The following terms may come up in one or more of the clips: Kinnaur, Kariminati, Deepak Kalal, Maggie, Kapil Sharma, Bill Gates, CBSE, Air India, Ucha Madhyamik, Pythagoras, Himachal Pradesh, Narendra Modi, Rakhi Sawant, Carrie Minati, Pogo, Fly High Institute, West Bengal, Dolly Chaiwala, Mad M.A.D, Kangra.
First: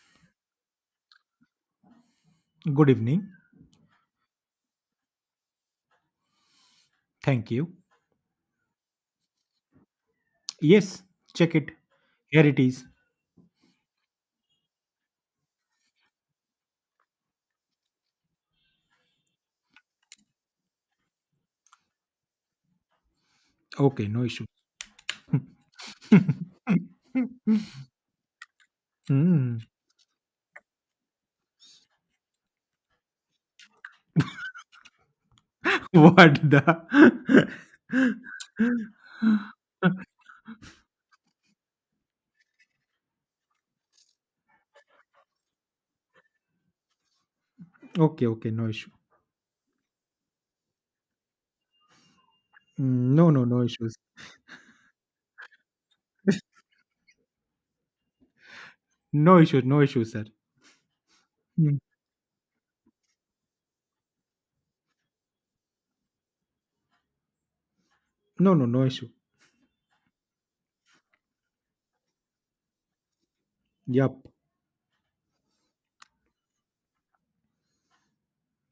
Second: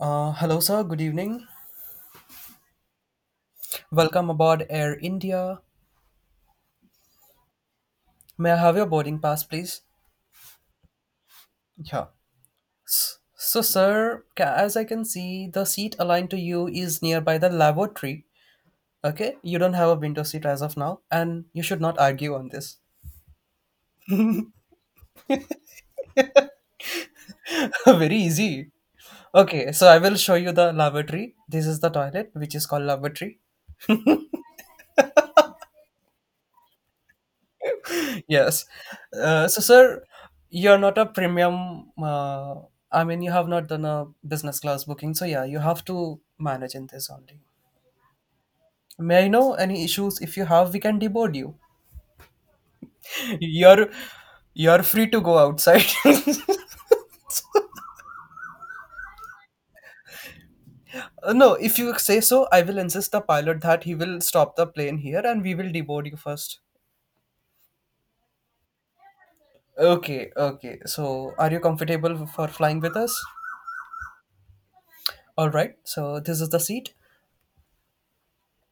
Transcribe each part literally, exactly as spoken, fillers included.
Uh, hello, sir. Good evening. Good evening. Welcome aboard Air India. Thank you. May I have your boarding pass, please? Yes, check it. Yeah. Here it is. So, sir, ca- as I can see, the seat aligned to you is nearby the lavatory. Okay? You don't have a window seat as of now, and you should not argue on this. Okay, no issue. Very easy. Hmm. Okay, so I will show you the lavatory. This is the toilet, which is called lavatory. What the? Yes. Uh, so, sir, you're not a premium. Uh, I mean, you have not done a business class booking. So, yeah, you have to manage in this only. Okay, okay, no issue. May I know any issues? If you have, we can deboard you. Mm, No, no, no You're issues. you're free to go outside. No issues, no issues, sir. Uh, no, if Mm, you say so, I will insist the pilot that he will stop the plane here and we will deboard you first. No, no, no issue. Okay, okay. So, are you comfortable for flying with us? Yup. All right. So, this is the seat.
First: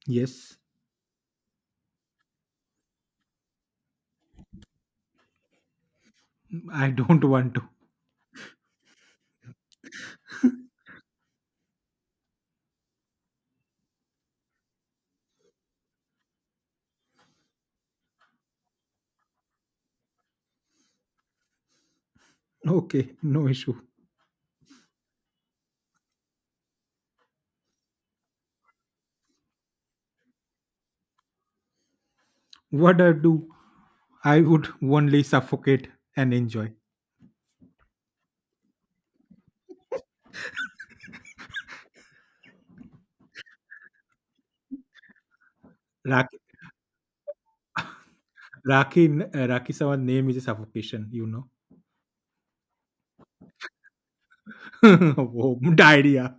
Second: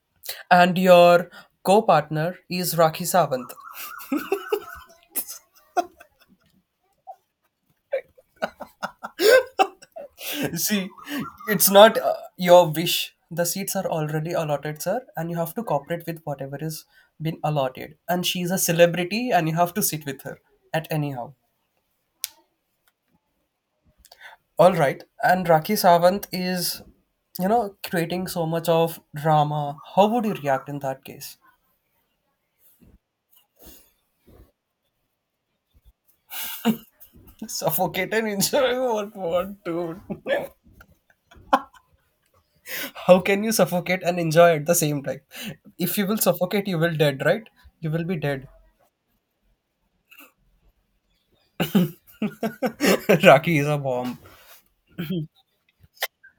Yes, And your co partner is Rakhi Sawant. I don't want to. See, it's not uh, your wish. The seats are already allotted, sir, and you have to cooperate with whatever is been allotted. And she's a celebrity, and you have to sit with her at anyhow. Okay, no issue. All right. And Rakhi Sawant is, you know, creating so much of drama. How would you react in that case? What I do, I would only suffocate and enjoy. Suffocated, enjoy what, what, dude? How can you suffocate and enjoy at the same time? If you will Raki, suffocate, you will dead, right? You will be dead. Raki, uh, Raki Sawa's name is a suffocation, you know. Raki is a bomb. Oh, diarrhea.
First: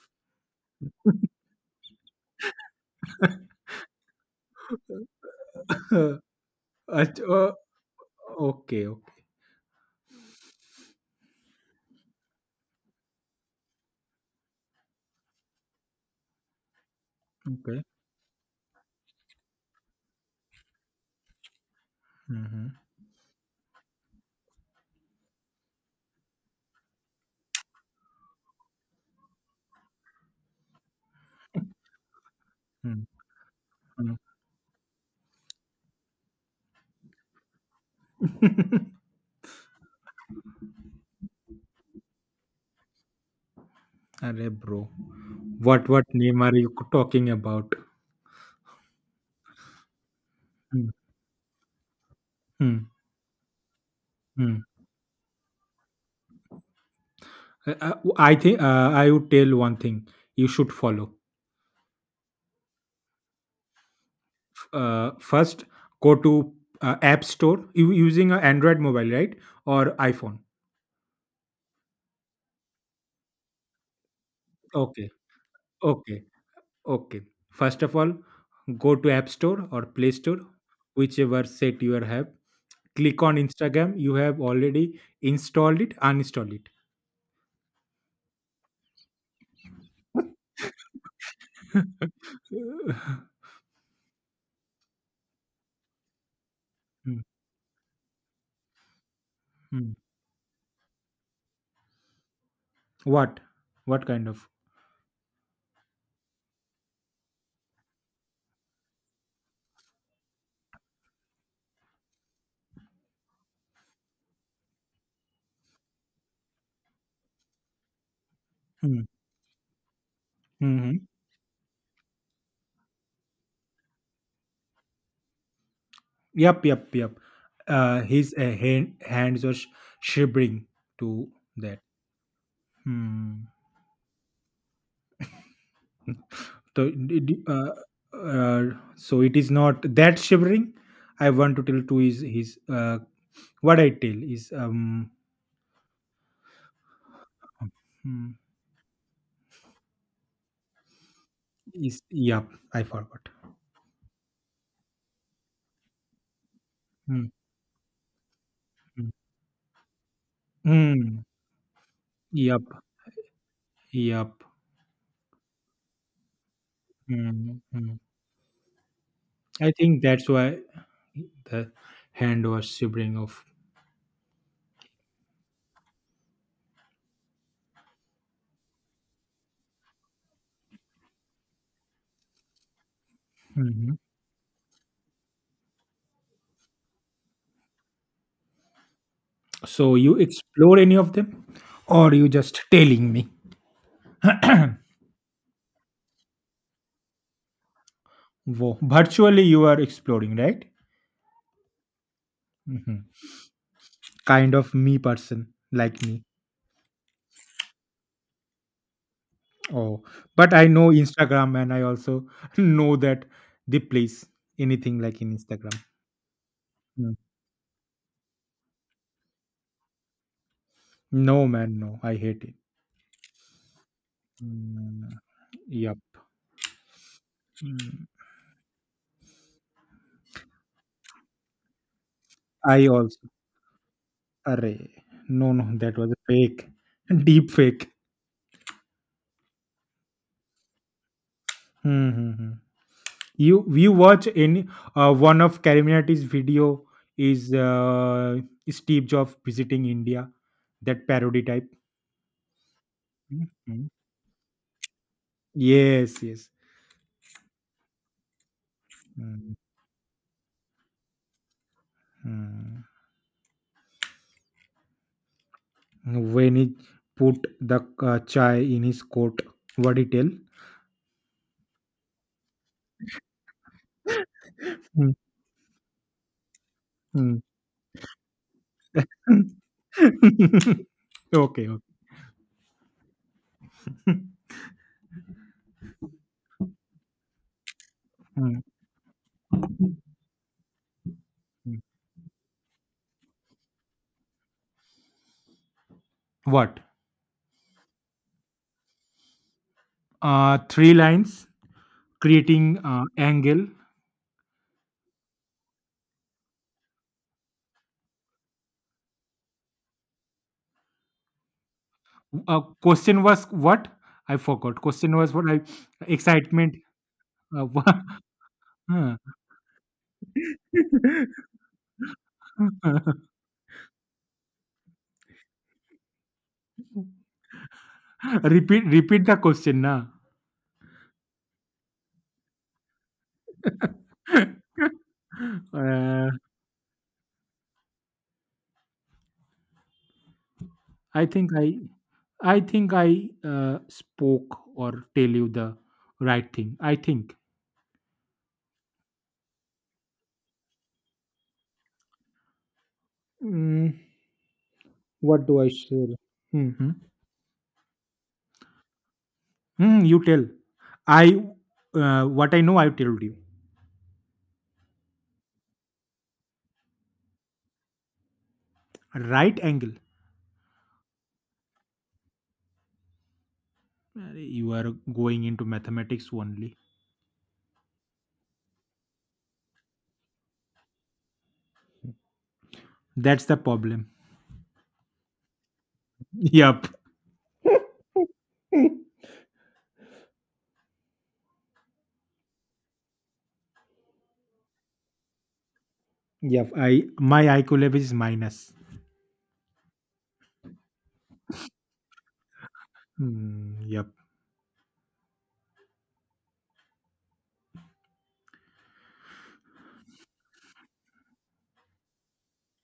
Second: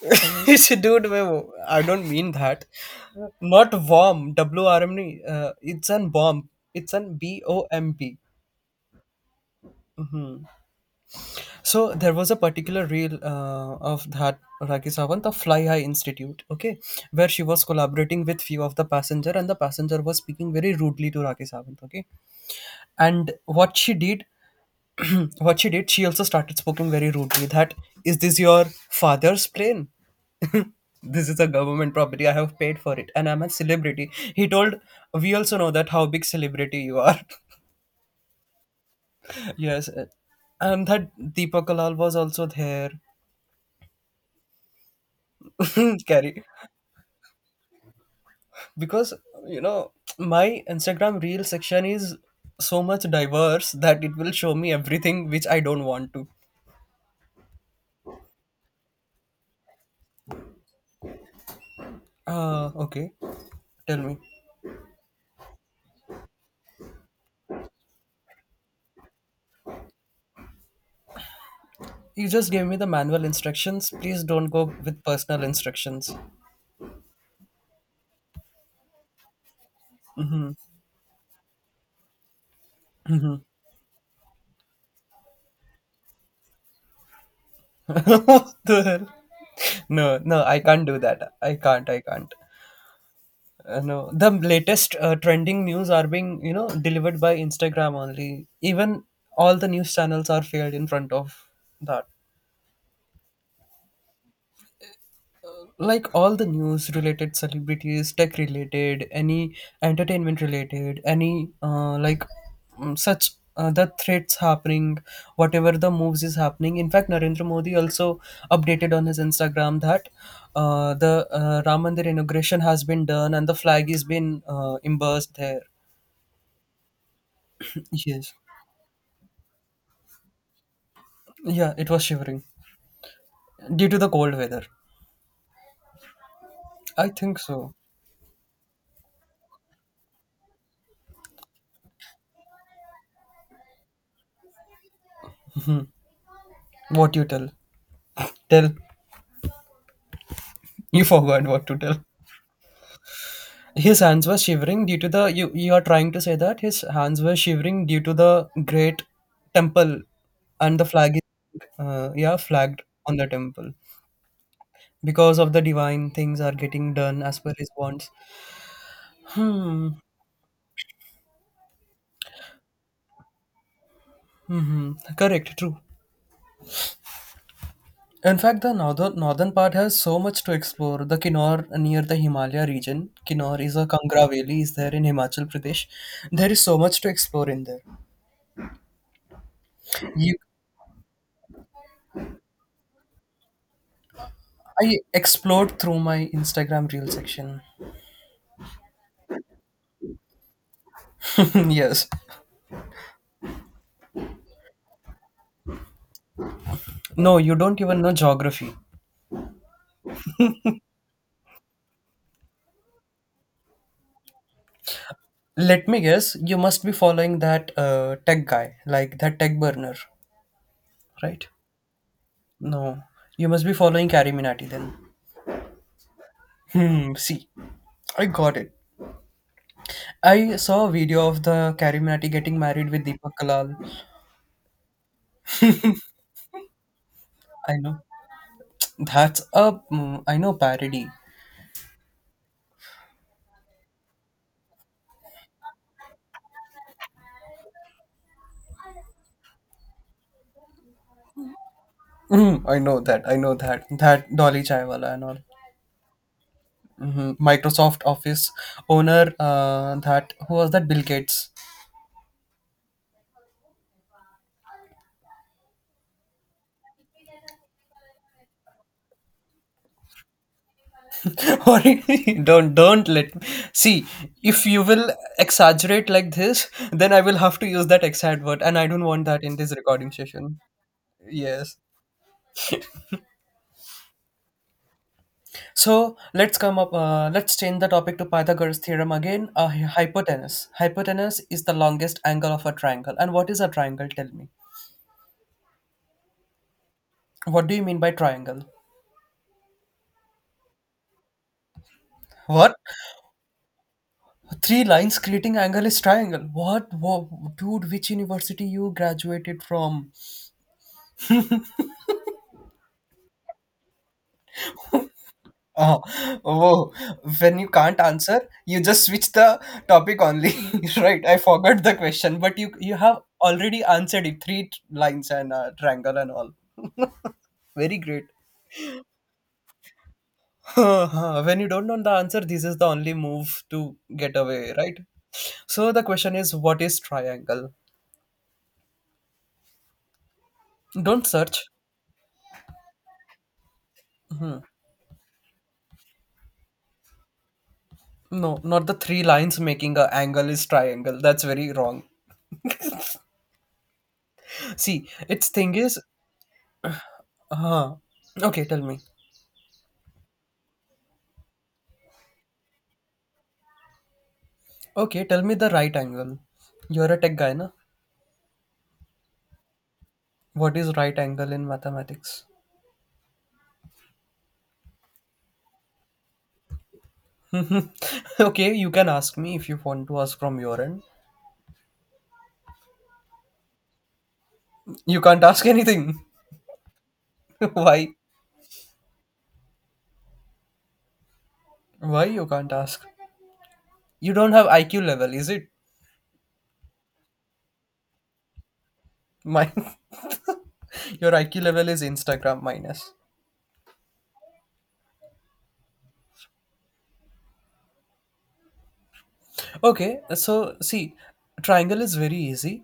Dude, wait, I don't mean that. Not bomb W R M E, uh, it's an bomb, it's an अच्छा, B O M P. ओ- okay okay So there was a particular reel uh, of that Raki Sawant of Fly High Institute, okay, where she was okay. collaborating with few of the passenger and the passenger was speaking very rudely to Raki Sawant, okay. Hmm hmm. And what she did, what she did, she also started speaking very rudely that is this your father's plane. This is a government property, I have paid for hmm, it, and I'm a celebrity. Hmm. He told, we also know that how big celebrity you are. Yes. Uh, and that Deepak Kalal was also there. अरे bro, what what Carrie, name are you talking about? because you know my Hmm, Instagram reel section is so hmm, much diverse that it will show hmm. me everything which I don't want to. Uh, uh, I think, uh, I would tell one thing you should follow. Uh okay, tell me. Uh, first, go to uh, App Store. You using an Android mobile, right, or iPhone? You just gave me the manual instructions. Please don't go with Okay, personal instructions. okay, okay. First of all, go to App Store or Play Store, whichever set you have. Click on Instagram, you have already installed it, uninstall it. What the hell? No, no, I can't do that. I can't. I can't. Uh, no, the latest uh, trending news are being you know delivered Hmm, by Instagram only. Even all the news hmm. channels are failed in front of that. What? What kind of? Like all the news related, celebrities, tech related, any entertainment related, any uh, like mm, such, uh, the threats happening, whatever the moves is happening. In fact, Narendra Modi also updated Hmm, on his Instagram that hmm, uh, hmm. the uh, Ram Mandir inauguration has been done and the flag is been uh, embossed there. Yep, yep, yep. Uh, yes. his uh, hand, hands are sh- shivering to Yeah, that. it was shivering Hmm. due to the cold weather. So, I did think you- so. uh, uh, so it is not that shivering. I want to tell to is his, uh, what I tell is um What you tell Hmm, tell you forgot what to tell. is yep. I forgot. His hands were shivering due to the you you are trying to say that his hands Hmm, were shivering due to the great hmm. temple, and the flag Hmm, is uh, yeah, yep. flagged on the temple Yep. because of the divine things are getting done as per Mhm, his mhm. wants. I Hmm. think that's why the hand was shivering off. Hmm. Correct. True. In fact, the northern northern part has so much to explore. The Kinnaur near the Himalaya region. Kinnaur is a Mhm. Kangra valley. Is there in Himachal Pradesh? There is so much to explore in there. So you You, explore any of them, or you just telling me? I explored through my Instagram reel section. Wo- Virtually, you are exploring, right? Yes. Mhm. Kind of me person like me. No, you don't even know geography. Oh, but I know Instagram, and I also know that they place anything like in Instagram. Let me guess, you must be Mm. following that uh, tech guy, like that tech burner, right? No, man, no, I hate it. No, you must be following Carrie Minati then. Mm, yep. Hmm, see, Mm. I got it. I saw a video of the Carrie Minati getting I married with also. Deepak Kalal. Array. No, no, that was a fake. Deep I fake. know. That's a, mm, I know, parody. Hmm, hmm, hmm. You you watch any, uh, one of Kariminati's video is, uh, Steve Jobs visiting India, that parody type. Mm, I know that. I Hmm, know that. hmm. That Dolly Chaiwala and all. Yes, yes. Hmm. Microsoft Office owner, Hmm, uh, that, who was that? Bill Gates. hmm. When he put the, uh, chai in his coat, what he tell? Or, don't don't let me see. If you will exaggerate like this, then I Hmm, will have to use that exact word, and I don't want that hmm. in this recording session. Okay, Yes. okay. So let's come up, uh, let's change the topic to Hmm, Pythagoras theorem again. Uh, hy- hypotenuse hypotenuse is the hmm. longest angle of a triangle. And what is a triangle? Tell me. What? What do you mean by triangle? Uh, three lines What, creating uh, angle. three lines creating angle is triangle? What, what dude, which university you graduated from? Uh, question was what? I forgot. Question was what? I Oh, excitement. whoa. When Uh, you can't wha- answer, you just huh. switch the topic only. Right, I forgot the question, but you you have already answered it. Three t- lines and uh, triangle and all. Very great. repeat repeat the question now. When you don't know the answer, this is the only move to get uh, away, right? So the question is, what is triangle? Don't I think search. I I think I uh, spoke or tell you the right thing. I think. No, not the three lines making a angle is triangle. That's very wrong. Mm, See, what its do I thing is, share? Hmm. huh? Okay, tell me. Hmm. You tell. I uh, what I know I told you. Okay, tell me the right angle. You're a tech guy, na? Right angle. What is right angle in mathematics? Uh, You are going into mathematics only. Okay, you can ask me if you want to ask from your end. That's the problem. You can't ask anything. Yup. Why? Why you can't ask? You don't have I Q level, is it? Yup. I my I Q level is minus. Mine. Your I Q level is Instagram minus. Mm, yep. Okay, so see, triangle is very easy.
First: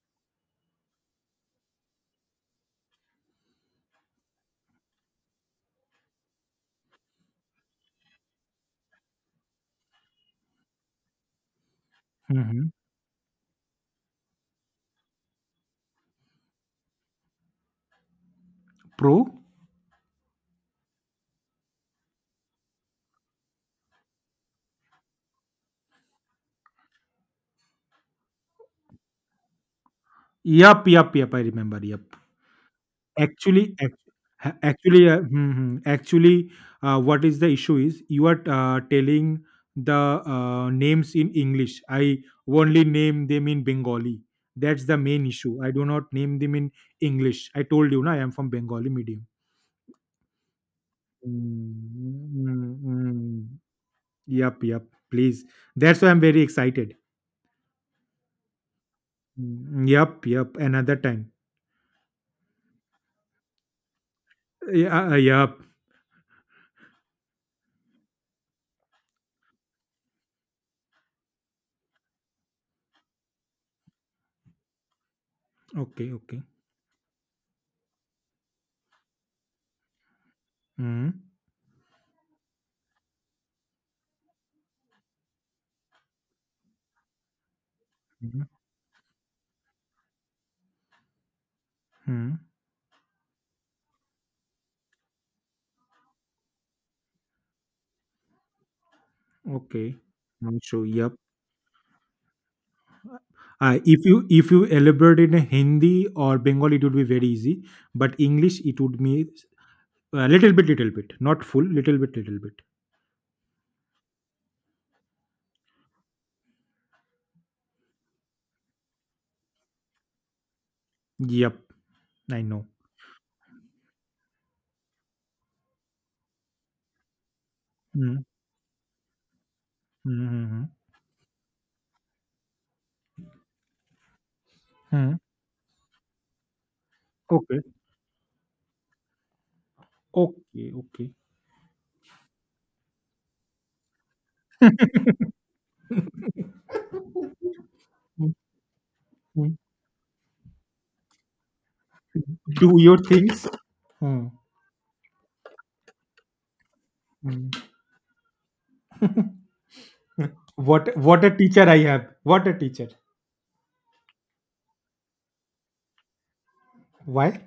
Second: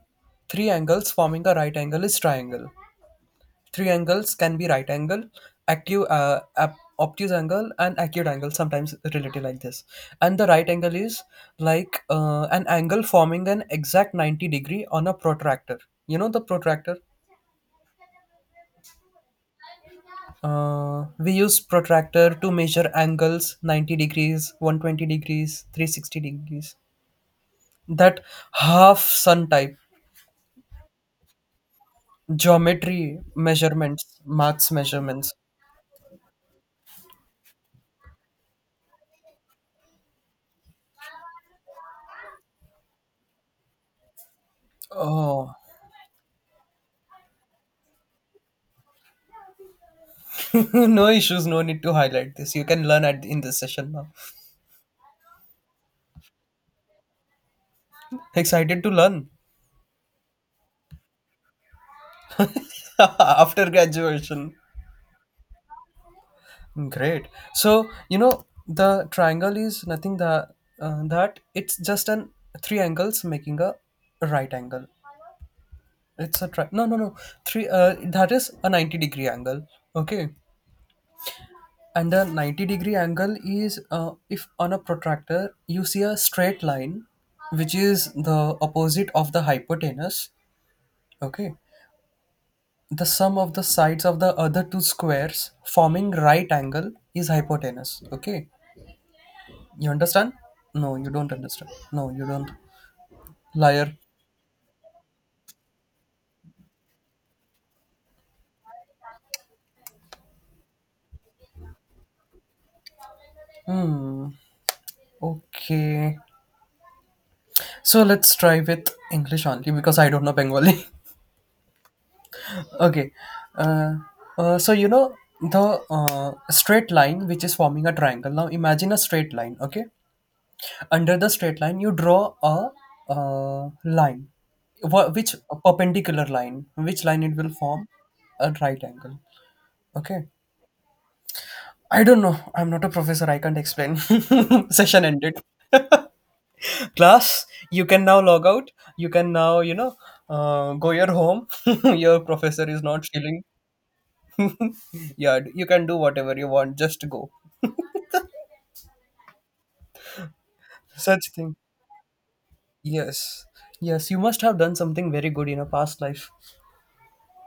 Three angles forming a right angle is triangle. Three angles can be right angle, acute, uh, ap- obtuse angle, and acute angle sometimes related like this. And the right angle is like Hmm, uh, yup. an Mm-hmm. angle forming an exact ninety degree on a protractor. You know the protractor? Pro. Uh, we use protractor to measure angles: ninety degrees, one hundred twenty degrees, three hundred sixty degrees. That half sun type. Yup. Yup. Yup. I remember. Yup. Geometry Actually, act- measurements, ha- marks, actually, uh, measurements. hmm, hmm. actually, uh, what is the issue is you are, uh, telling the, uh, names in English. I only name them in Bengali. That's the main Oh. issue. I do not name them in English. I told you, na, I am from Bengali medium. No issues, no need to highlight this. You can learn at in Mm-hmm. this session now. Yep, yep. Please. That's why I'm very excited. Excited to learn Mm, Yep, yep. Another time. after graduation. Yeah, uh, yep. Great. So you know the triangle is nothing that, uh, that it's just an three angles making a right angle. Okay, It's okay. a tri- no no no Three, uh, that is a ninety degree angle. Okay, Mm-hmm. and the ninety degree angle is, uh, if on a protractor you see a straight line, which is Mm-hmm. the opposite of the hypotenuse. Okay. Mm-hmm. The sum of the sides of the other two squares forming right angle is hypotenuse. Okay, you Okay. understand? I'm sure. No, you Yep. don't understand. No, you don't. Uh, Liar. if you if you elaborate in Hindi or Bengali, it would be very easy. But English, it would be a little bit, little bit, not full, little bit, little bit. Hmm. Okay. So let's try with English only because I don't know Bengali. Yep, I know. Okay. Uh, uh, so you know the uh, straight line which is forming a Mm, triangle. Now imagine a straight line. Okay. mm, mm, Under the straight line you draw a uh, line. mm. Wha- Mm, which a perpendicular line, which line it will Okay, form a right angle. Okay. okay, okay. I don't know, I'm not a professor, I can't explain. Session ended. Class, you can now log out. You can now, you know uh, go your home. Your professor Do is your not feeling. things. Mm, Yeah, you can do whatever you want, just go. mm. what what Such a thing. teacher I have! What a teacher! Yes, yes, you must have done something very good in a past life Why?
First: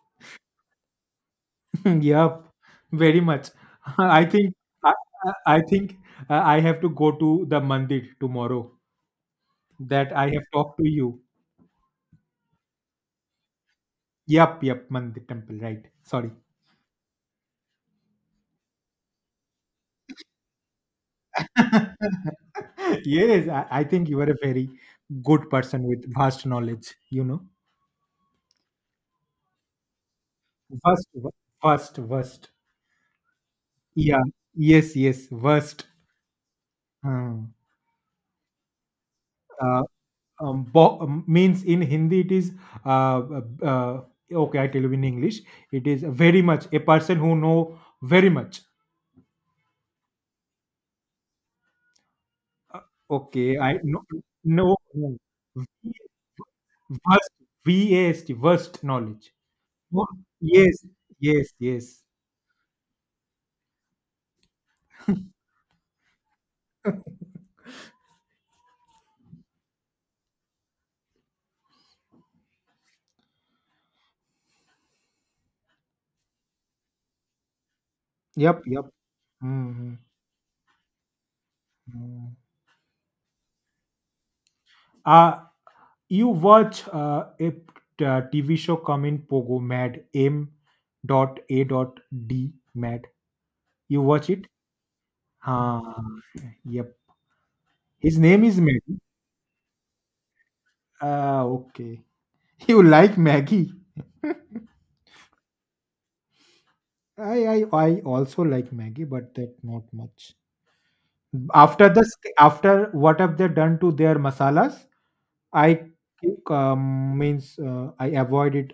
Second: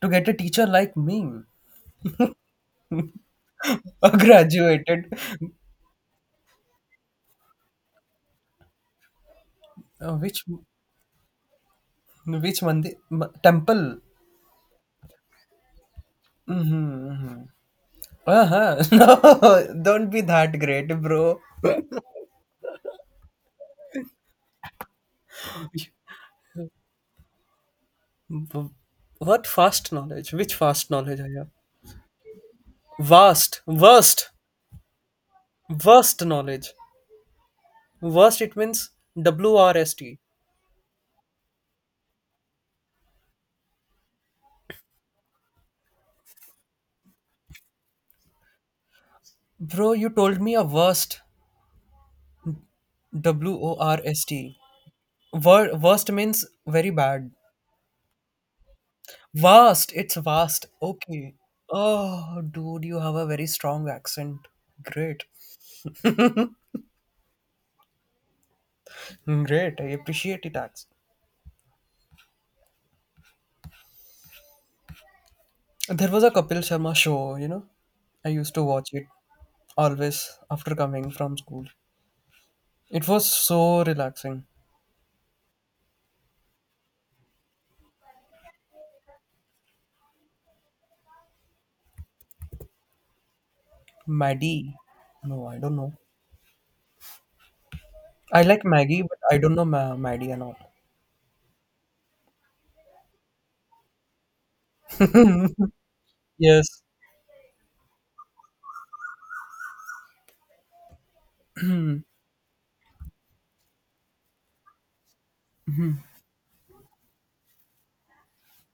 to get a teacher like me. Yep, very much. I think I, Graduated. I I think uh, I have to go to the mandir tomorrow that uh, I have which talked to you. which mandir, m- temple? Yep, yep, mandir temple, right. Sorry. Mm-hmm. Mm-hmm. Uh-huh. No, don't be that great, bro. Yes, I, I think you are a very good person with vast knowledge, you know. W- what fast knowledge, which fast Vast, knowledge I have? vast, vast. Vast. Yeah. Worst. Yes, yes, vast. Worst knowledge. Hmm. Worst, it means w r Uh, s t. um, bo- um, means in Hindi it is, uh, uh, uh, okay. I tell you in English, it is very much a person who know very much. Bro, you told me a worst, Uh, w okay, o I r know. s t. No, no. Wor- vast, Worst means very bad. vast, V A S T, vast knowledge. Vast, Oh, it's vast. yes, Okay. yes, yes. Oh, dude, you have a very strong accent. Great. Great. I appreciate it, Ax. There was a Kapil Sharma show, you know. I used to Yep, yep. watch it Mm-hmm. always after coming from school. Mm-hmm. It was so relaxing. Uh, you watch, uh, a, uh, T V show come in Pogo Mad M dot A dot D Mad. You watch it? Maddie. No, I don't know. Ah, yep. His I name is like Maggie, Maggie. but I don't know Ma- Maddie and all. Ah, okay. You like Maggie? Yes. I, I I also like Maggie, but that not much. After this, after what have they done to their masalas? I um, means, uh, I avoid it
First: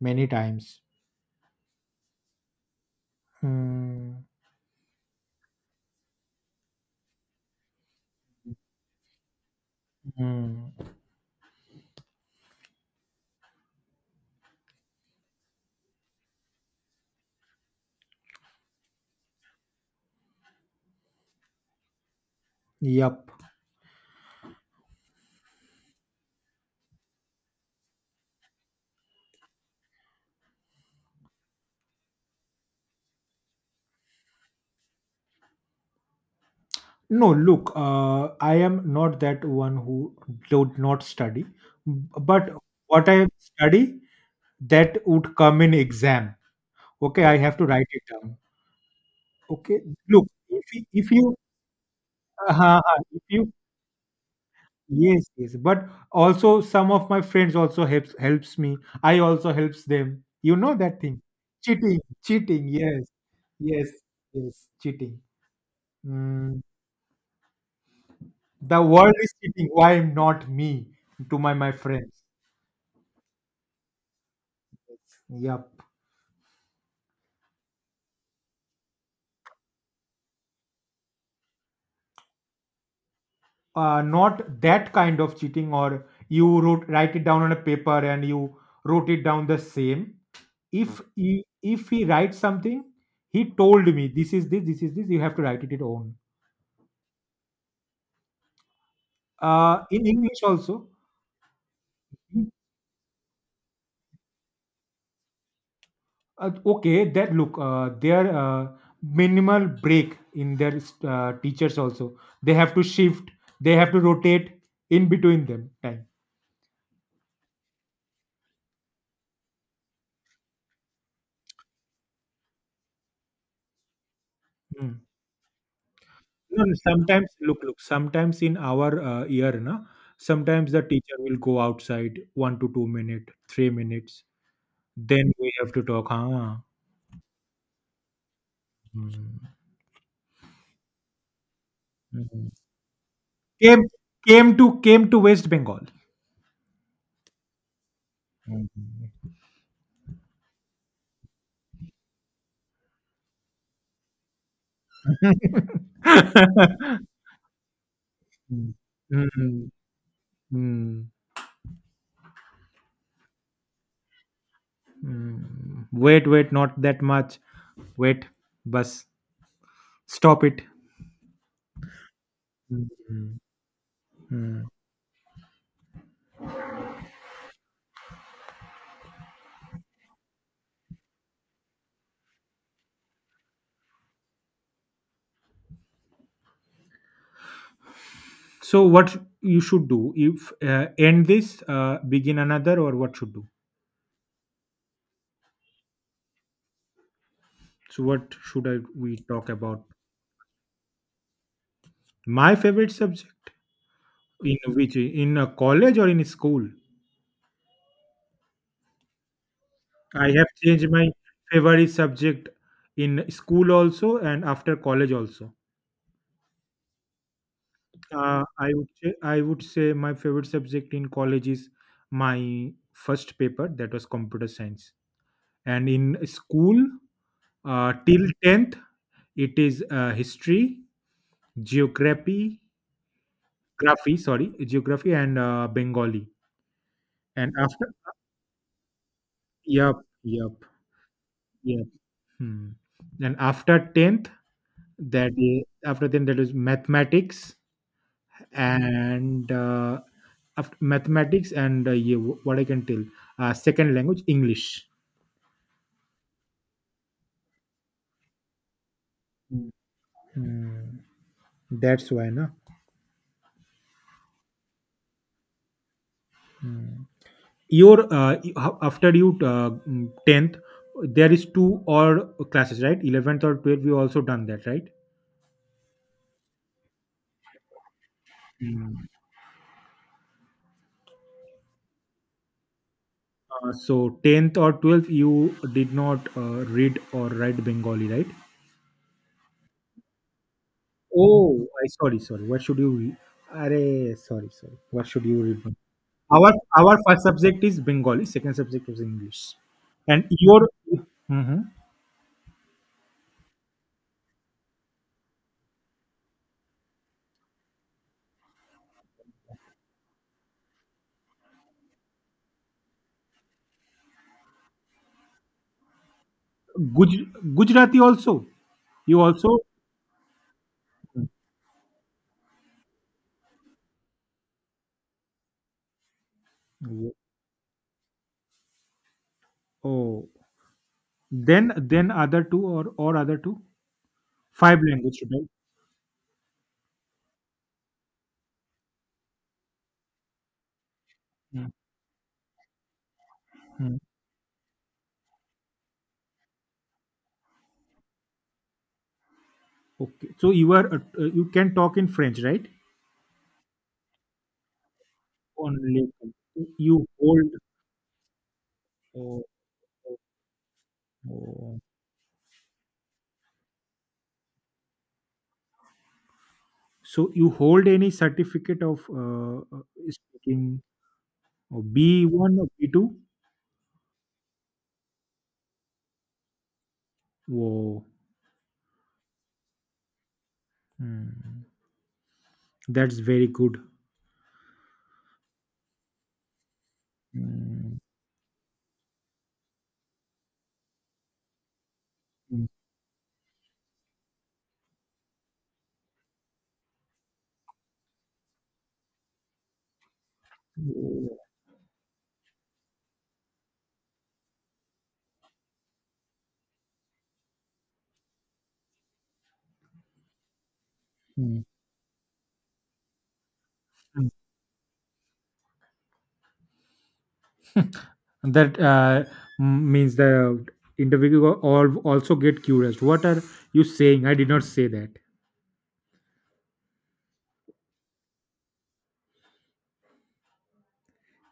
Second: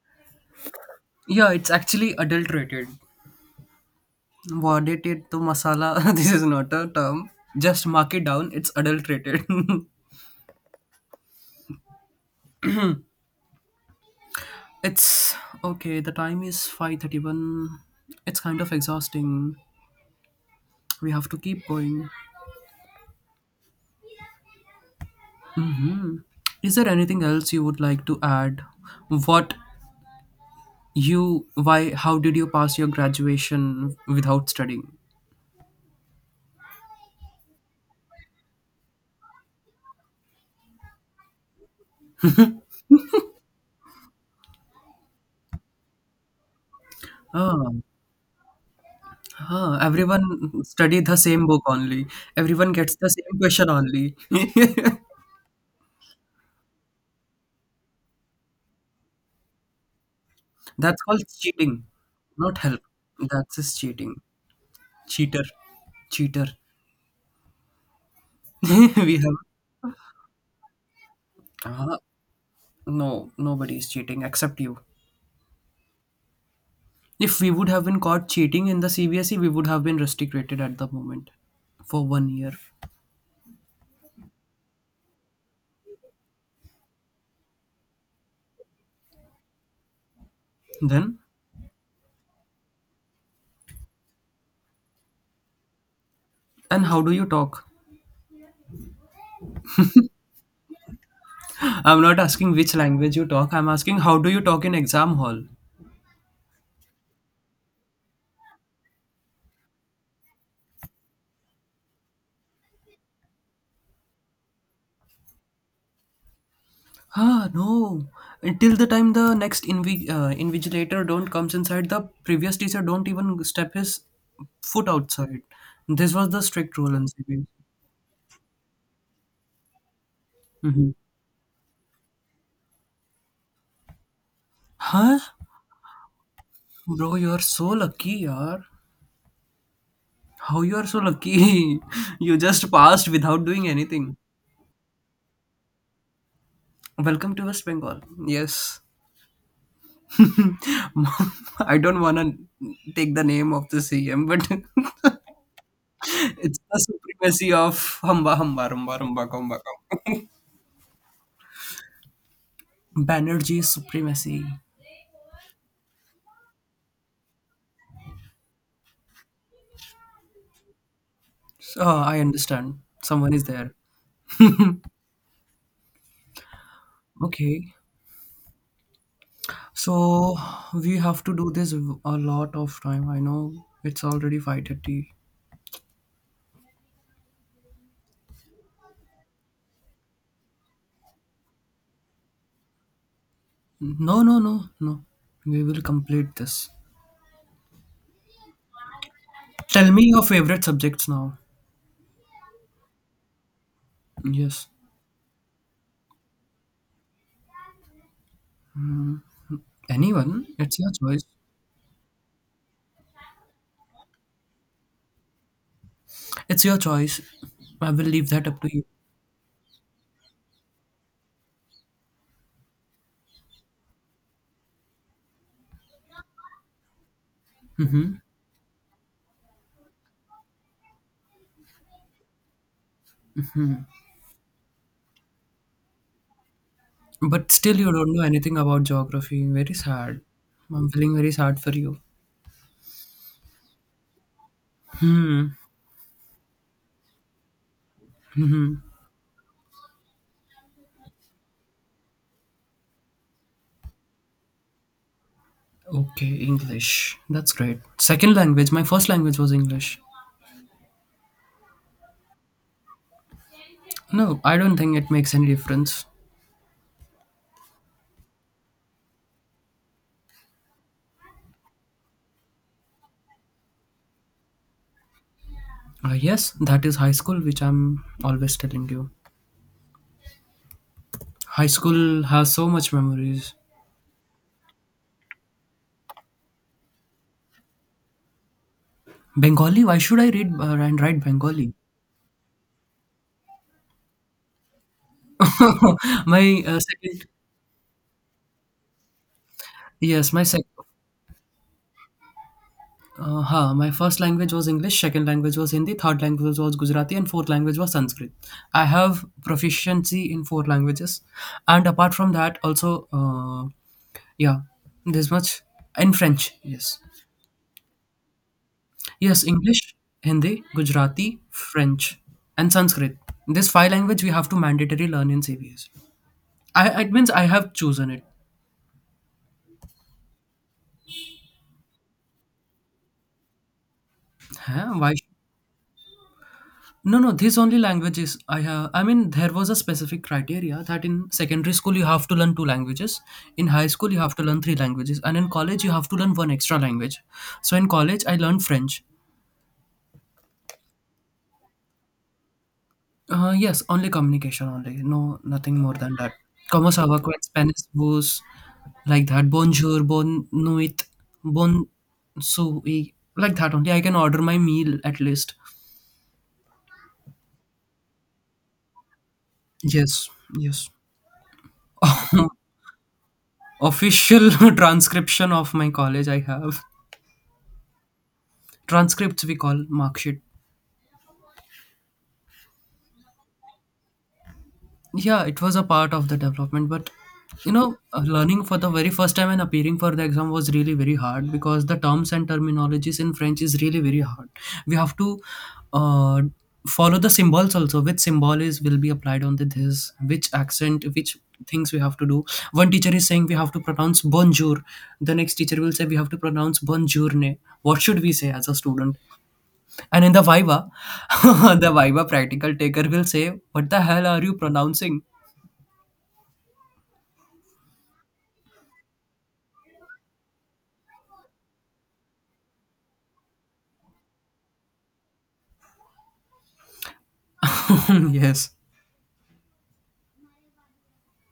many times. Yeah, it's actually adulterated. Hmm. What it to masala. This is not a term. Just mark it down. It's adulterated. Hmm. It's okay. The time is five thirty-one. It's kind of exhausting. We have to keep going. Yep. Is there anything else you would like to add? What you, why, how did you pass your graduation without studying? No, look, uh, I am not that one who do not study, but what I study that would come in exam. Okay, I have to Oh, write it down. huh. Okay, Everyone look, if you, study if the you, same book only. Everyone uh, gets the if same you, question only. yes, yes, but also some of my friends also helps helps me. I also helps them. You know That's that called thing, cheating. cheating, Not cheating. help. Yes, That's just yes, cheating. yes, cheating. Cheater. Cheater. Mm, the world We have. is cheating. Why not me? To my my Ah, friends. no, nobody is cheating except you. Yep. If we would have been caught cheating in the C B S E, we would have been restricted at the moment for one year. Uh, not that kind of cheating, or you wrote write it down on a paper and you wrote it down the same. if Then, he if he writes something, he told me, this is this. This is this, you have to write it it own, and how do you talk? uh in english also. I'm not asking which language you talk, I'm asking how do you talk in exam hall? Uh, okay, that look, uh, their, uh, minimal break in their, uh, teachers also, they have to shift, they have to rotate in between them time. Ah, no. Until the time the next invi- uh, invigilator don't comes inside, the previous teacher don't even step his foot Mm. outside. This was the No, no, strict rule in sometimes C B S E. look look sometimes in our, uh, year na, sometimes the hmm teacher will go outside, one to two minute three minutes, Huh? then we have to talk, huh? Bro, you are so lucky, yaar. How you are so lucky? You just passed without doing Came anything. came to came to West Bengal. Welcome to West Bengal. Yes. Mhm. I don't want to take the name of the C M, but it's the supremacy of Hamba Hamba Mm. Rumba Rumba Komba Mhm. Komba. Mm. Banerjee's supremacy. Mm. Wait, wait, not that much. Wait, bus. Stop it. So, I understand. Someone Mhm. is there. Mm. Okay. So we have to do this a lot of time. I know it's already five thirty. So what you should do if, uh, end this, uh, begin another, or what should do? No, no, no, no. We will complete this. So what should I we talk about? Tell me your favorite subjects now. My favorite subject, in Yes. which, in a college or in a school? I have Anyone. It's changed your my choice. favorite subject in school also and after college also. It's your choice. I will leave Uh, that up to I you. would say, I would say my favorite subject in college is my first paper that was computer science, and in school, uh, hmm till tenth it is, uh, history, geography, graphy, sorry, geography and, uh, Bengali, But and still, you after, don't know anything about geography. Very yep, sad. yep, I'm feeling very sad for yep. you. Hmm. And after tenth, that Hmm. is after then, that is mathematics, and, uh, after mathematics, and, uh, yeah, wh- what I can tell, uh, second language English. Okay, English. That's great. Second language. My first language was English. Hmm. That's why, na. No, I don't think it makes any difference. Hmm. Your, uh, you- ho- after you, uh, mm, tenth, there is two or classes, right? eleventh or twelfth, you also done that, right? Uh, yes, that is high school, which I'm always telling Hmm. you. High school has so much memories. Uh, so tenth or twelfth, you did not, uh, read or write Bengali, right? Bengali. Why should I read uh, and write Oh, Bengali? I sorry, sorry. What should you? Re- Arey, sorry, sorry. What should you read? our my uh, our first second subject is bengali, second subject is english, and Yes, my second. your. Mhm. Uh, huh, my first language was English, second language was Hindi, third language was Gujarati, and fourth language was Sanskrit. I have proficiency in four languages, and apart from that also, uh, yeah, this much in French. Yes. Guj, gujarati also, you Yes, also. English, Hindi, Gujarati, French, and Sanskrit. This five language we have to mandatory learn in CBS. I, it Mhm. means I have chosen it. Oh, then then other two or or other two, five Huh? Why? language, right. No, no, this only languages I have. I mean, there was a specific criteria that in Mm, secondary school you have to learn two languages, in high mm. school you have to learn three languages, and in college you have to learn one extra language. So in college I learned French. Okay, so you are, uh, you can talk in french, right. Uh, yes, only communication only. No, nothing more Only, than that. Como se you va con hold. Spanish was like Oh, that. Bonjour, oh, bon nuit, oh. bon sui, like that only. I can order my meal at least. So, you hold any certificate of, uh, uh, Yes, speaking, yes. or B one or B two? Official transcription of my college I have. Whoa. Transcripts we call mark sheet. Hmm. That's very good. Yeah, it was a part of the development, but you know, Mm, uh, learning for the very first time and appearing for the exam was really very hard because the terms and mm, terminologies in French is really very hard. We have to, uh, follow the symbols also, which symbol is will be applied on the this, which accent, which things we have to do. One teacher is saying we have to pronounce bonjour, the next teacher will say we have to pronounce bonjourne. What should we say as a student? And in the Viva, mm. the Viva practical taker will say, What the hell Mm. are you pronouncing? That, uh, m- means the interviewer, al- also get curious. What are you saying? I did not say that. Yes.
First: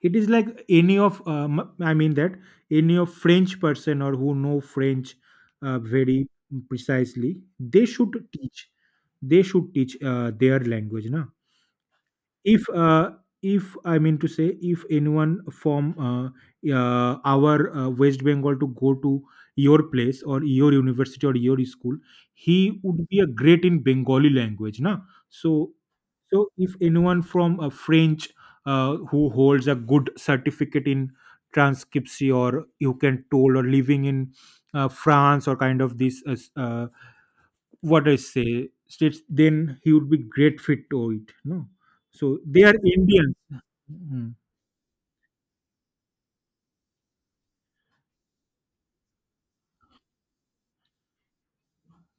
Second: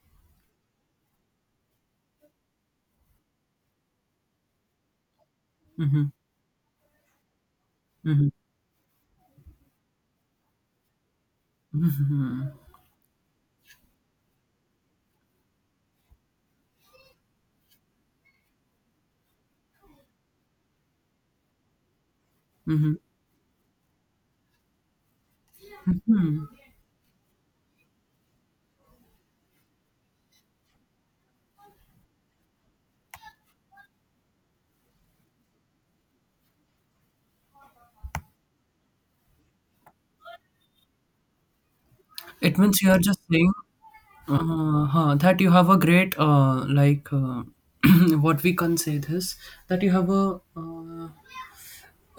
It is like any of, um, I mean, that any of French person or who know French, uh, hmm very precisely, they should hmm teach. They should teach, uh, their language, na. hmm if uh, if I mean to say, if anyone from, uh, uh, our, uh, west bengal to go to your place or your university or your school, he hmm would be a great in bengali language, na. So so hmm if anyone from a french, uh, who holds a good certificate in transcription, or you can told, or living in, uh, france, or kind of this, uh, s- uh, what I say states, then he would be great fit to it. No, so It they are means you are just Indians. saying, Mm, uh, huh, that you have a great, uh, like, uh, what we can say this, that you have a, uh,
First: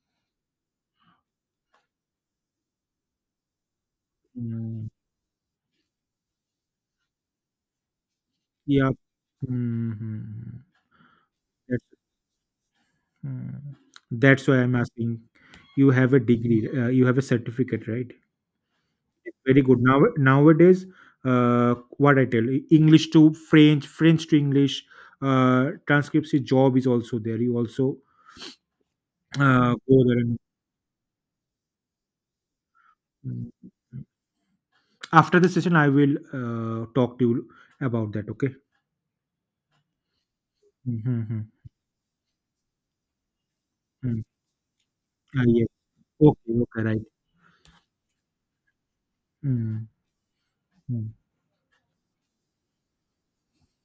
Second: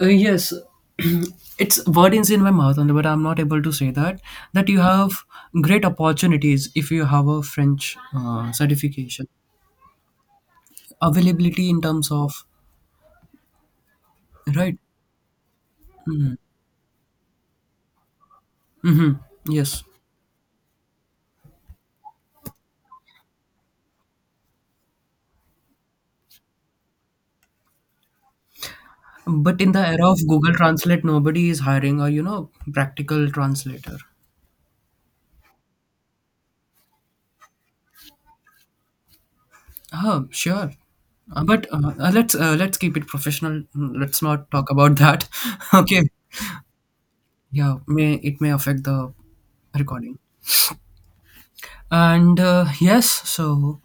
uh, yes, it's word is in my mouth, and but I'm not able to say that, that you mm, have great opportunities if you have a French uh, yeah. certification. Mhm. Availability in That's, terms of mm. That's why I'm right. asking. You have a degree, uh, you have a certificate, right? Mm-hmm. Very good. Yes, Now nowadays, uh, what I tell, English to French, French to English, uh, transcripts job is also there. You also, but in uh, the go era of there. And, Google Translate nobody is hiring a you know practical Mm. translator. After the session, I will, uh, talk to you about that. Okay. Oh, sure. Uh, Mhm. but uh, uh, let's uh, let's keep it professional. Mm, う let's ん、not talk about that. あいや、Okay, 大きく動かない。yeah, may it may affect the うん recording. うん。And uh, yes, so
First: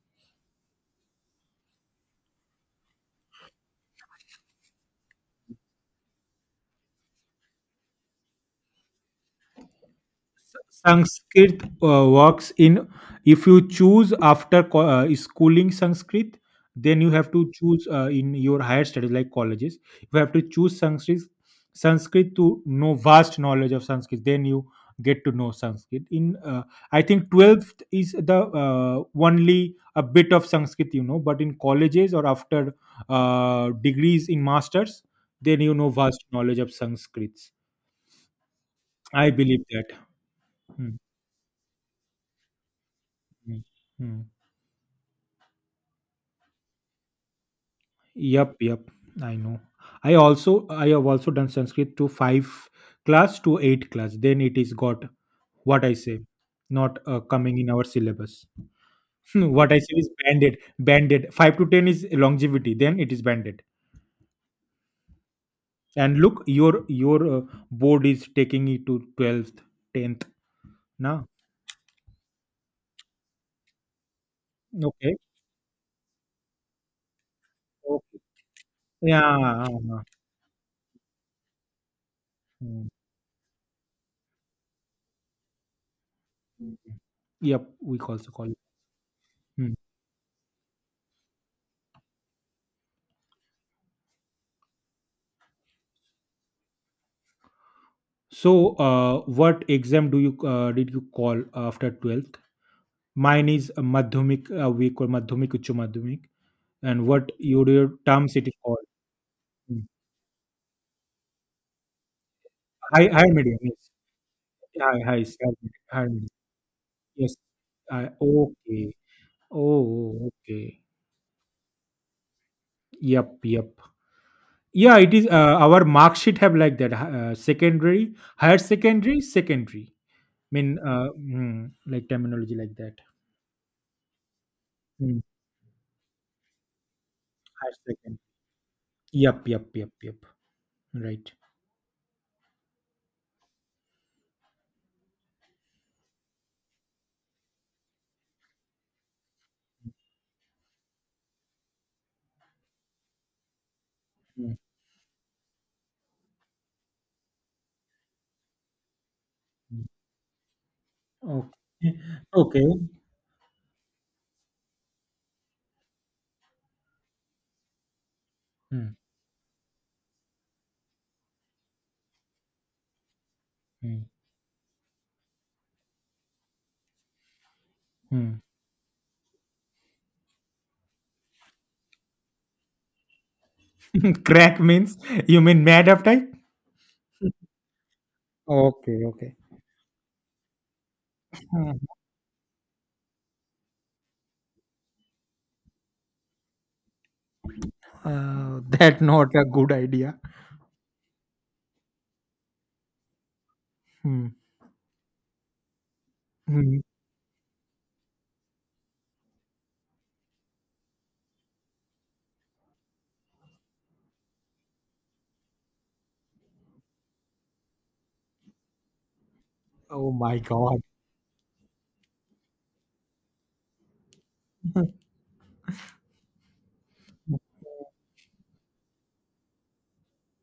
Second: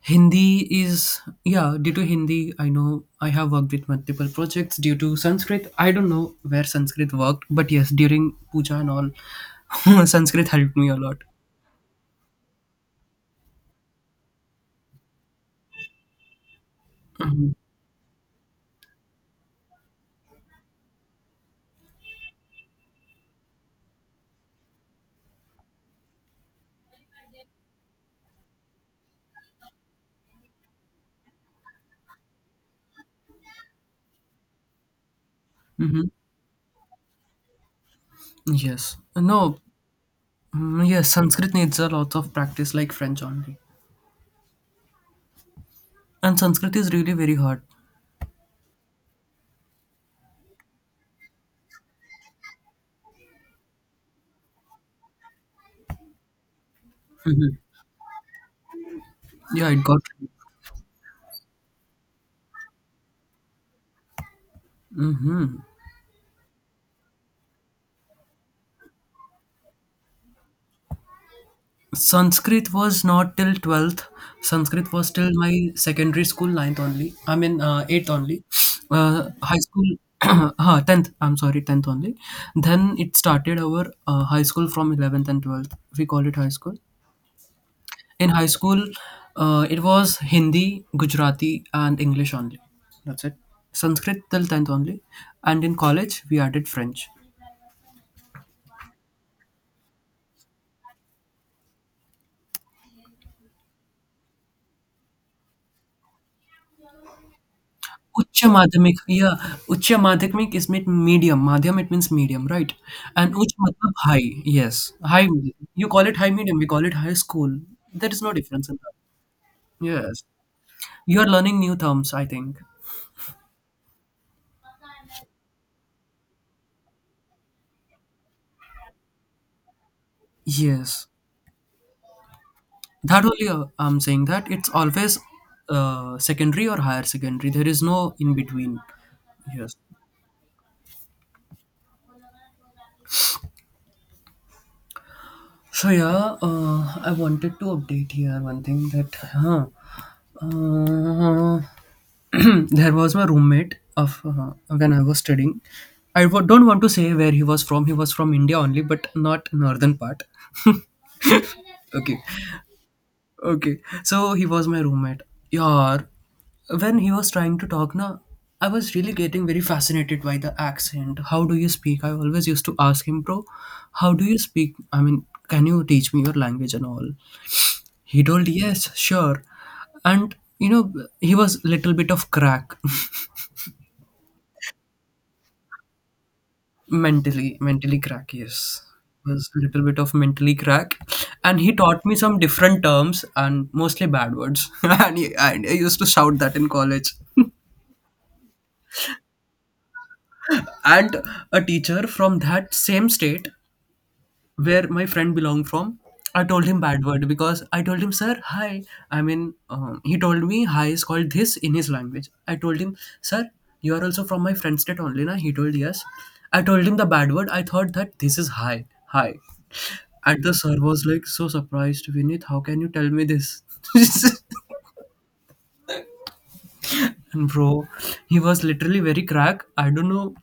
Hindi is, yeah, due to Hindi, I know I have worked with multiple projects due to Sanskrit. I don't know where Sanskrit worked, but yes, during puja and all, Sanskrit helped me a lot. Sanskrit uh, works in if you choose after, co- uh, schooling Sanskrit, then you have to choose, uh, in your higher studies like colleges. You have to choose Sanskrit Sanskrit to know vast knowledge of Sanskrit. Then you get to know Sanskrit. In uh, I think twelfth is the, uh, only a bit of Sanskrit you know, but in colleges or after, uh, degrees in masters, then you know hmm vast knowledge of Sanskrit. Yes. I No, believe that. mm, Hmm, yes, Sanskrit needs a lot of practice like French only. hmm, hmm. And Sanskrit is really very hard. Yep, yep. I know. I also I have also done Sanskrit to five class to eight class. Then it is got, what I say, not, uh, hmm coming in our syllabus. Hmm, Yeah, what I it say got. is banded, banded. Five to ten is longevity. Then it is banded. hmm And look, your your uh, board is taking it to twelfth, tenth. Now, Sanskrit was not till twelfth. Sanskrit was okay, till my secondary school, ninth only. I mean, uh, eighth okay. only. Uh, high Yeah. school, uh, huh, tenth. I'm sorry, tenth only. mm. Then it started our uh, high school from eleventh and twelfth. We call it high school. Yep, we In also high call it. school, uh, Hmm. it was Hindi, Gujarati, and English only. That's it. Sanskrit till tenth only. And in college, we added French. So, uh, what exam do you uh, did you call after twelfth? Mine is a madhyamik, uh, we call madhyamik uccha madhyamik, and what your, your terms Ucha it is called. Madhyamik, yeah. Hmm. Ucha Madhyamik is meant medium. Madhyam, it means medium, right? high high And uch medium, yes. matlab high, yes. High high High, is high, medium, you high call it medium. high medium, we call it high Yes, school. I, There is no difference in okay. that. Yes. Oh, okay. You are learning new terms, I think. Yep, yep. Yeah, it is, uh, our mark sheet have like that, hi- uh, secondary, higher secondary, secondary mean, Yes. uh, mm, like terminology, like that. That only uh, I'm saying that it's always Mm. uh, secondary or higher secondary. There Higher is no second, in between. yep, yep, Yes. yep, yep. Right. So yeah, uh, I wanted to update here one thing that huh, uh, there was my roommate of uh, Mm, when I was studying. I w- don't want to say where he was from. He was from India only, but not mm. northern part. Okay. Okay, Okay. okay, so he was my roommate. Yaar, when he was trying to talk, na, I was Mm, really getting very fascinated by the accent. How do you speak? I always used to ask him, bro, mm, how do you speak? I mean, can you teach me your language and all? He mm. told, yes, sure. And, you know, he was little bit of crack. Crack means, you mean mad of type? Mentally, mentally crack, yes. Okay, okay. Was a little bit of mentally crack, and Hmm. he taught me some different terms and mostly bad words. And, he, and I used to shout that in college. Uh, that not a good idea. And a teacher from that same state Hmm. where my friend belonged from, I told him Hmm. bad word, because I told him sir hi. I mean um, he told me hi is called this in his language. I told him, sir, you are also from my friend state only, na? He told yes. I told him the bad word. I thought that this is hi, hi. Oh my And the sir god. was like so surprised, Vinith, how can you tell me this? And bro, he was literally very crack. I don't know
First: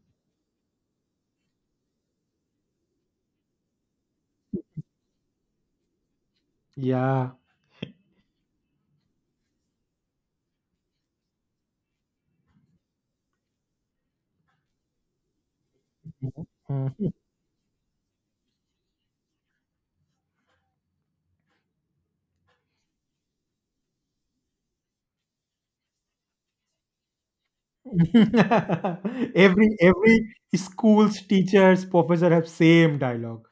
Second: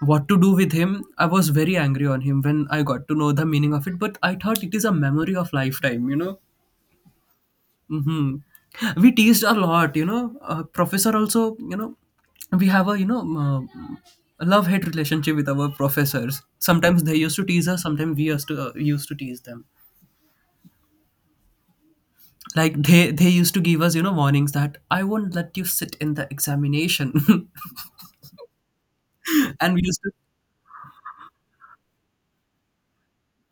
what to do with him. I was very angry on him when I got to know the meaning of it, but I thought it is a memory of lifetime, you know? Yeah. hmm We teased a lot, you know? Uh, professor also, you know, we have a, you know, um, love hate relationship with our professors. Sometimes Hmm. they used to tease us, sometimes we used to, uh, used to tease them like they they used to give us you know warnings that I won't let you sit in the examination. every And we used to. every school's teachers professor have same dialogue.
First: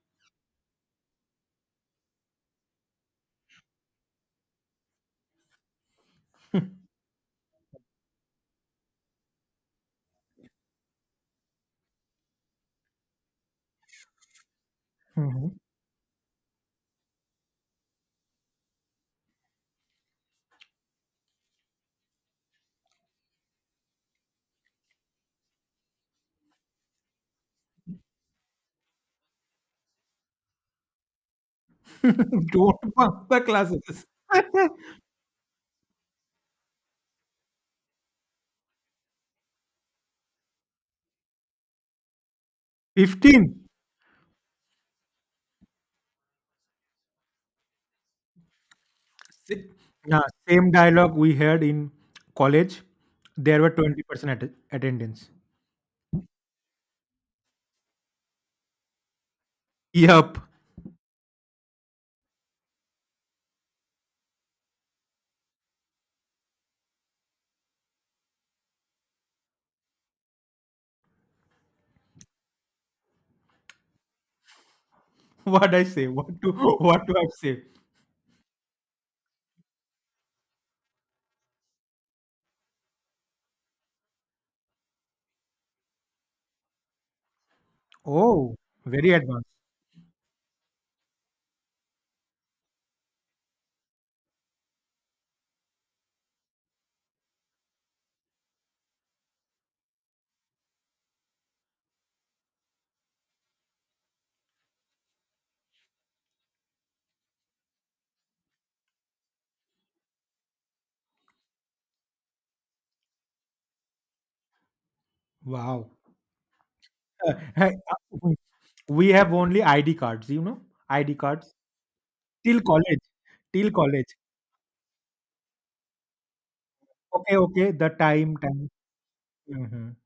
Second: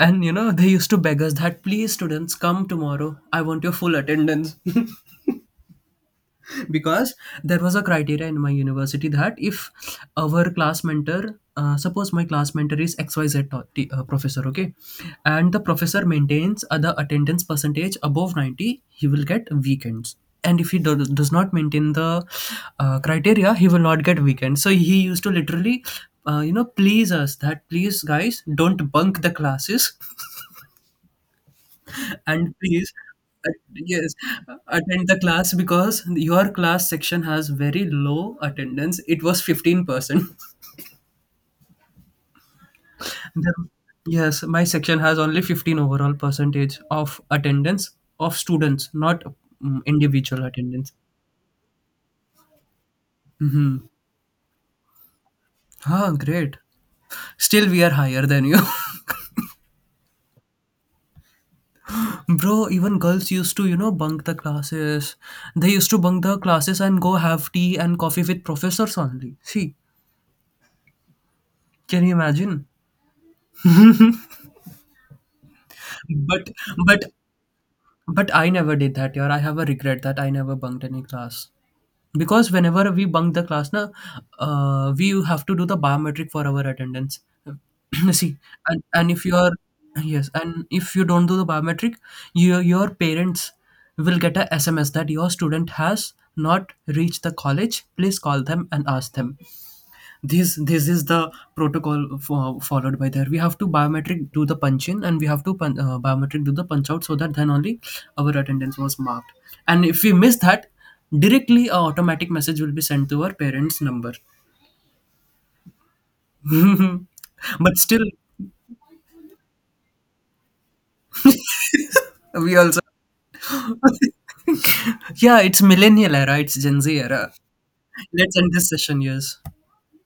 And you know, they used to beg us that please, students, come tomorrow. I want your full attendance. Because there was a criteria in my university that if our class mentor, uh, suppose my class mentor is X Y Z to- t- uh, professor, okay, and Mhm. the professor maintains uh, the attendance percentage above ninety, he will get weekends. And if he do- does not maintain the uh, criteria, he will not get weekends. So he used to literally, uh, you know, please us that please, guys, don't bunk the classes and please, Don't bunk the uh, classes. yes, attend the class because your class section has very low attendance, it was fifteen percent. The, fifteen? yes, my section has only fifteen overall percentage of attendance of students, not Si- mm, yeah, individual same attendance. dialogue we heard in college, there were Mm-hmm. twenty percent att- attendance, Ah, great. Still we are higher than you. yup. Bro, even girls used to you know bunk the classes. They used to bunk the classes and go have tea and coffee with professors only, see. Can you imagine? What I say? What but to what but do I say? But I never did that year. I have a regret that I never bunked any class. Because whenever we bunk the class, na, uh, we have to do the biometric for our attendance. See, Oh, and, very and if you advanced. are, yes, and if you don't do the biometric, your your parents will get a S M S that your student has not reached the college. Please call them and ask them. this this is the protocol for, followed by, there we have to biometric do the punch in and we have to pun, uh, biometric do the punch out so that then only our attendance was marked. And if we miss that, directly a automatic message will be sent to our parents number. Wow. Uh, but hey, still, uh, we have only I D cards, you know, I D cards we till also. college, till college. Yeah, it's millennial era, it's gen z era. Okay, okay. The time, Let's end time. this session. Yes. Mhm.